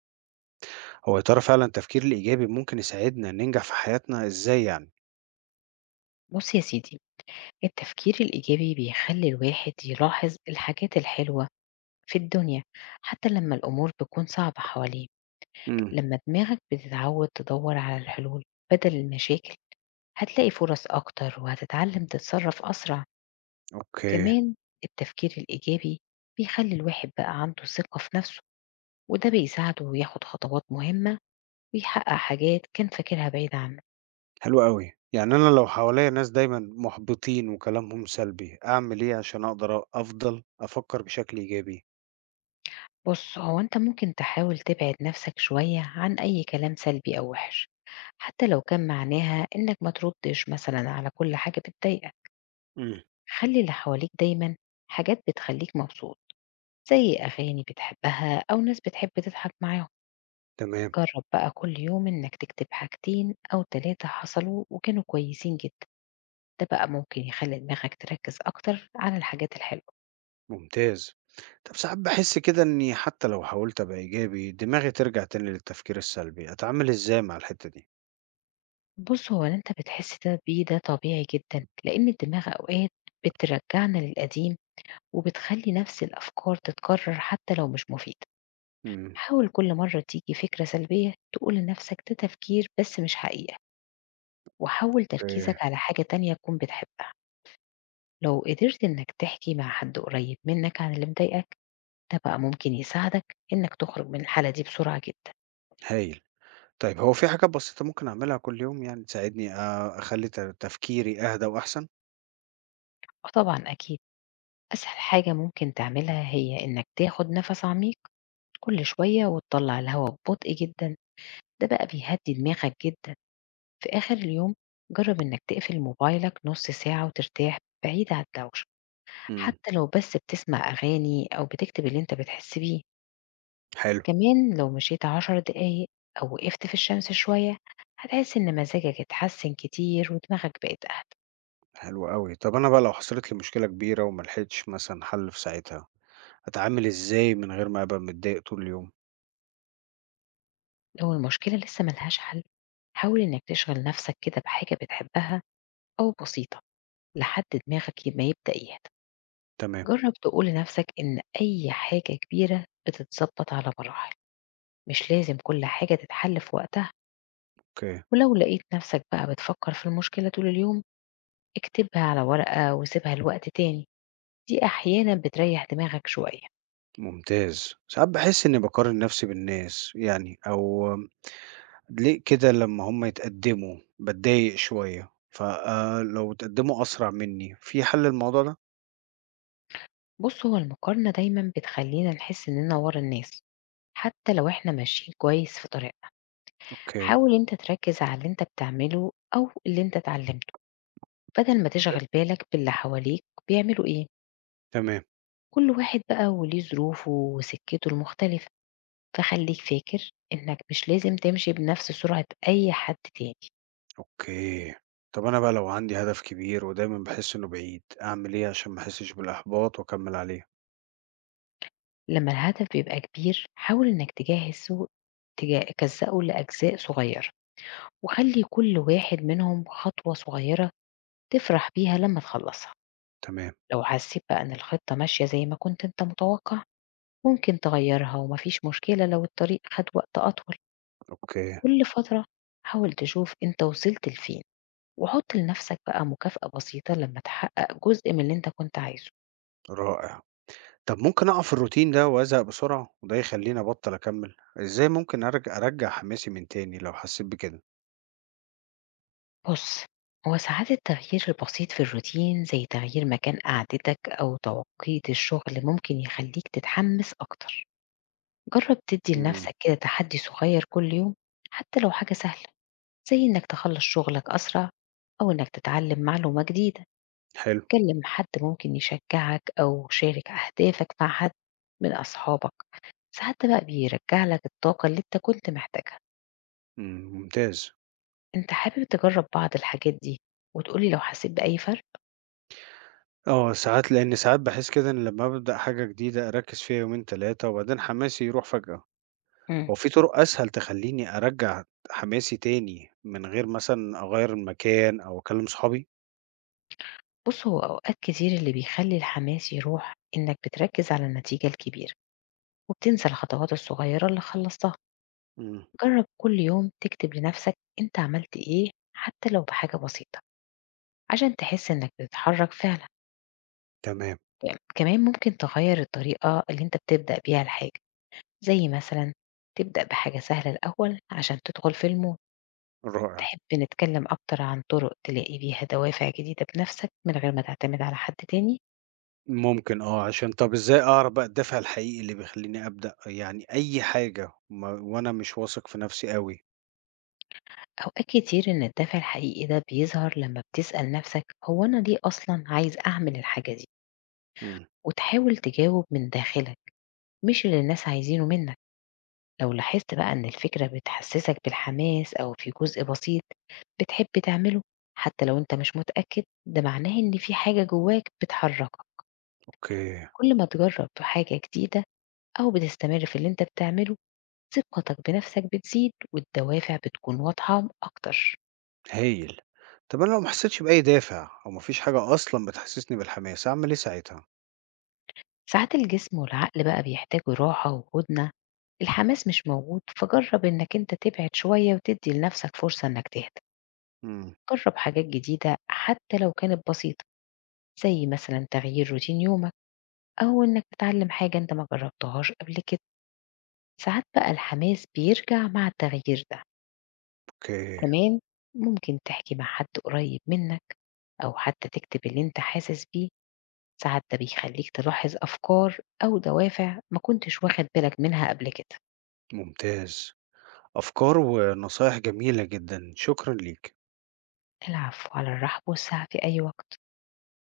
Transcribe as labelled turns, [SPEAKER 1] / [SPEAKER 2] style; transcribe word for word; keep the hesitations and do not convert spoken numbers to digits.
[SPEAKER 1] هو يا ترى فعلا التفكير الإيجابي ممكن يساعدنا ننجح في حياتنا إزاي يعني؟
[SPEAKER 2] بص يا سيدي، التفكير الإيجابي بيخلي الواحد يلاحظ الحاجات الحلوة في الدنيا حتى لما الأمور بتكون صعبة حواليه.
[SPEAKER 1] امم.
[SPEAKER 2] لما دماغك بتتعود تدور على الحلول بدل المشاكل، هتلاقي فرص أكتر وهتتعلم تتصرف أسرع.
[SPEAKER 1] أوكي.
[SPEAKER 2] كمان التفكير الإيجابي بيخلي الواحد بقى عنده ثقة في نفسه، وده بيساعده ياخد خطوات مهمة ويحقق حاجات كان فاكرها بعيد عنه.
[SPEAKER 1] حلو قوي يعني أنا لو حواليا ناس دايما محبطين وكلامهم سلبي أعمل إيه عشان أقدر أ- أفضل أفكر بشكل إيجابي؟
[SPEAKER 2] بُص، هو أنت ممكن تحاول تبعد نفسك شوية عن أي كلام سلبي أو وِحِش، حتى لو كان معناها إنك ما تردّش مثلًا على كل حاجة بتضايقك.
[SPEAKER 1] امم.
[SPEAKER 2] خلّي اللي حواليك دايمًا حاجات بتخلّيك مبسوط، زي أغاني بتحبها أو ناس بتحب تضحك معاهم.
[SPEAKER 1] تمام.
[SPEAKER 2] جرّب بقى كل يوم إنك تكتب حاجتين أو تلاتة حصلوا وكانوا كويسين جدًا، ده بقى ممكن يخلّي دماغك تركّز أكتر على الحاجات الحلوة.
[SPEAKER 1] ممتاز. طب ساعات بحس كده إني حتى لو حاولت أبقى إيجابي دماغي ترجع تاني للتفكير السلبي أتعامل إزاي مع الحتة دي؟
[SPEAKER 2] بُص، هو اللي أنت بتحس ده بيه ده طبيعي جدًا، لإن الدماغ أوقات بترجّعنا للقديم وبتخلّي نفس الأفكار تتكرر حتى لو مش مفيدة.
[SPEAKER 1] امم.
[SPEAKER 2] حاول كل مرة تيجي فكرة سلبية تقول لنفسك ده تفكير بس مش حقيقة، وحوِّل تركيزك
[SPEAKER 1] أوكي.
[SPEAKER 2] على حاجة تانية تكون بتحبها. لو قدرت إنك تحكي مع حد قريب منك عن اللي مضايقك، ده بقى ممكن يساعدك إنك تخرج من الحالة دي بسرعة جدًا.
[SPEAKER 1] هايل. طيب هو في حاجات بسيطة ممكن أعملها كل يوم يعني تساعدني أ- أخلي ت- تفكيري أهدى وأحسن؟
[SPEAKER 2] وطبعًا أكيد أسهل حاجة ممكن تعملها هي إنك تاخد نفس عميق كل شوية وتطلع الهواء ببطء جدًا، ده بقى بيهدّي دماغك جدًا. في آخر اليوم جرّب إنك تقفل موبايلك نُص ساعة وترتاح بعيد عن الدوشة،
[SPEAKER 1] مم.
[SPEAKER 2] حتى لو بس بتسمع أغاني أو بتكتب اللي أنت بتحس بيه.
[SPEAKER 1] حلو،
[SPEAKER 2] كمان لو مشيت عشر دقايق أو وقفت في الشمس شوية، هتحس إن مزاجك اتحسن كتير ودماغك بقت أهدى.
[SPEAKER 1] حلو أوي. طب أنا بقى لو حصلت لي مشكلة كبيرة وما لحقتش مثلًا حل في ساعتها، أتعامل إزاي من غير ما أبقى متضايق طول اليوم؟
[SPEAKER 2] لو المشكلة لسه ما لهاش حل، حاول إنك تشغل نفسك كده بحاجة بتحبها أو بسيطة لحد دماغك ي ما يبدأ يهدا.
[SPEAKER 1] تمام،
[SPEAKER 2] جرب تقول لنفسك إن أي حاجة كبيرة بتتظبط على مراحل، مش لازم كل حاجة تتحل في وقتها.
[SPEAKER 1] أوكي،
[SPEAKER 2] ولو لقيت نفسك بقى بتفكر في المشكلة طول اليوم، اكتبها على ورقة وسيبها لوقت تاني، دي أحيانا بتريح دماغك شوية.
[SPEAKER 1] ممتاز. ساعات باحس إني باقارن نفسي بالناس يعني أو ليه كده لمّا هم يتقدموا باتضايق شوية، ف آآ، لو اتقدموا أسرع مني، في حل للموضوع ده؟
[SPEAKER 2] بص، هو المقارنة دايما بتخلينا نحس إننا ورا الناس حتى لو احنا ماشيين كويس في طريقنا.
[SPEAKER 1] أوكي،
[SPEAKER 2] حاول انت تركز على اللي انت بتعمله أو اللي انت اتعلمته بدل ما تشغل بالك باللي حواليك بيعملوا ايه.
[SPEAKER 1] تمام،
[SPEAKER 2] كل واحد بقى وليه ظروفه وسكته المختلفة، فخليك فاكر إنك مش لازم تمشي بنفس سرعة أي حد تاني.
[SPEAKER 1] أوكي. طب أنا بقى لو عندي هدف كبير ودايمًا باحس إنه بعيد، أعمل إيه عشان ما أحسش بالإحباط وأكمل عليه؟
[SPEAKER 2] لما الهدف بيبقى كبير، حاول إنك تجهزه، تجا- تجزأه لأجزاء صغيرة، وخلي كل واحد منهم خطوة صغيرة تفرح بيها لما تخلصها.
[SPEAKER 1] تمام،
[SPEAKER 2] لو حسيت بقى إن الخطة ماشية زي ما كنت أنت متوقع، ممكن تغيرها، ومفيش مشكلة لو الطريق خد وقت أطول.
[SPEAKER 1] أوكي.
[SPEAKER 2] كل فترة حاول تشوف أنت وصلت لفين، وحُط لنَفْسك بقى مكافأة بسيطة لمّا تحقق جزء من اللي أنت كنت عايزه.
[SPEAKER 1] رائع. طب ممكن أقع في الروتين ده وأزهق بسرعة وده يخلّيني أبطّل أكمّل، إزاي ممكن أرج أرجّع حماسي من تاني لو حسّيت بكده؟
[SPEAKER 2] بُص، هو ساعات التغيير البسيط في الroutine زي تغيير مكان قعدتك أو توقيت الشغل ممكن يخلّيك تتحمّس أكتر. جرّب تدّي
[SPEAKER 1] إمم،
[SPEAKER 2] لنَفْسك كده تحدّي صغير كل يوم، حتى لو حاجة سهلة، زي إنّك تخلّص شغلك أسرع أو إنّك تتعلّم معلومة جديدة.
[SPEAKER 1] حلو،
[SPEAKER 2] كلِّم حد ممكن يشجّعك أو شارك أهدافك مع حد من أصحابك، ساعات ده بقى بيرجّع لك الطاقة اللي أنت كنت محتاجها.
[SPEAKER 1] إمم، ممتاز.
[SPEAKER 2] أنت حابب تجرّب بعض الحاجات دي وتقول لي لو حسّيت بأي فرق؟
[SPEAKER 1] آه، ساعات لإن ساعات باحس كده إن لمّا بابدأ حاجة جديدة أركّز فيها يومين، ثلاثة وبعدين حماسي يروح فجأة.
[SPEAKER 2] إمم.
[SPEAKER 1] هو في طُرق أسهل تخلّيني أرجّع حماسي تاني من غير مثلًا أغيّر المكان أو أكلّم صحابي؟
[SPEAKER 2] بُص، هو أوقات كتير اللي بيخلّي الحماس يروح إنّك بتركّز على النتيجة الكبيرة وبتنسى الخطوات الصغيّرة اللي خلّصتها.
[SPEAKER 1] إمم،
[SPEAKER 2] جرّب كل يوم تكتب لنَفْسك أنت عملت إيه، حتّى لو بحاجة بسيطة، عشان تحس إنّك بتتحرّك فعلًا.
[SPEAKER 1] تمام،
[SPEAKER 2] ك كمان ممكن تغيّر الطريقة اللي أنت بتبدأ بيها الحاجة، زي مثلًا تبدأ بحاجة سهلة الأول عشان تدخُل في الmood.
[SPEAKER 1] رائع.
[SPEAKER 2] تحب نتكلم أكتر عن طرق تلاقي بيها دوافع جديدة بنفسك من غير ما تعتمد على حد تاني؟
[SPEAKER 1] ممكن آه، عشان طب إزاي أعرف بقى الدافع الحقيقي اللي بيخلّيني أبدأ يعني أي حاجة ما وأنا مش واثق في نفسي أوي؟
[SPEAKER 2] أوقات كتير إن الدافع الحقيقي ده بيظهر لما بتسأل نفسك هو أنا ليه أصلا عايز أعمل الحاجة دي؟
[SPEAKER 1] إمم،
[SPEAKER 2] وتحاول تجاوب من داخلك مش اللي الناس عايزينه منك. لو لاحظت بقى إن الفكرة بتحسسك بالحماس أو في جزء بسيط بتحب تعمله، حتى لو أنت مش متأكد، ده معناه إن في حاجة جواك بتحركك.
[SPEAKER 1] أوكي،
[SPEAKER 2] كل ما تجرب في حاجة جديدة أو بتستمر في اللي أنت بتعمله، ثقتك بنفسك بتزيد والدوافع بتكون واضحة أكتر.
[SPEAKER 1] هايل. طب أنا لو ما حسيتش بأي دافع أو ما فيش حاجة أصلًا بتحسسني بالحماس، أعمل إيه ساعتها؟
[SPEAKER 2] ساعات الجسم والعقل بقى بيحتاجوا راحة وهدنة، الحماس مش موجود، فجرب إنك أنت تبعد شوية وتدي لنفسك فرصة إنك تهدى.
[SPEAKER 1] إمم،
[SPEAKER 2] جرب حاجات جديدة حتى لو كانت بسيطة، زي مثلا تغيير روتين يومك أو إنك تتعلم حاجة أنت ما جربتهاش قبل كده، ساعات بقى الحماس بيرجع مع التغيير ده.
[SPEAKER 1] أوكي،
[SPEAKER 2] كمان ممكن تحكي مع حد قريب منك أو حتى تكتب اللي أنت حاسس بيه، ساعات ده بيخلّيك تلاحظ أفكار أو دوافع ما كنتش واخد بالك منها قبل كده.
[SPEAKER 1] ممتاز. أفكار ونصايح جميلة جدًا، شكرًا ليك.
[SPEAKER 2] العفو، على الرحب والسعة في أي وقت.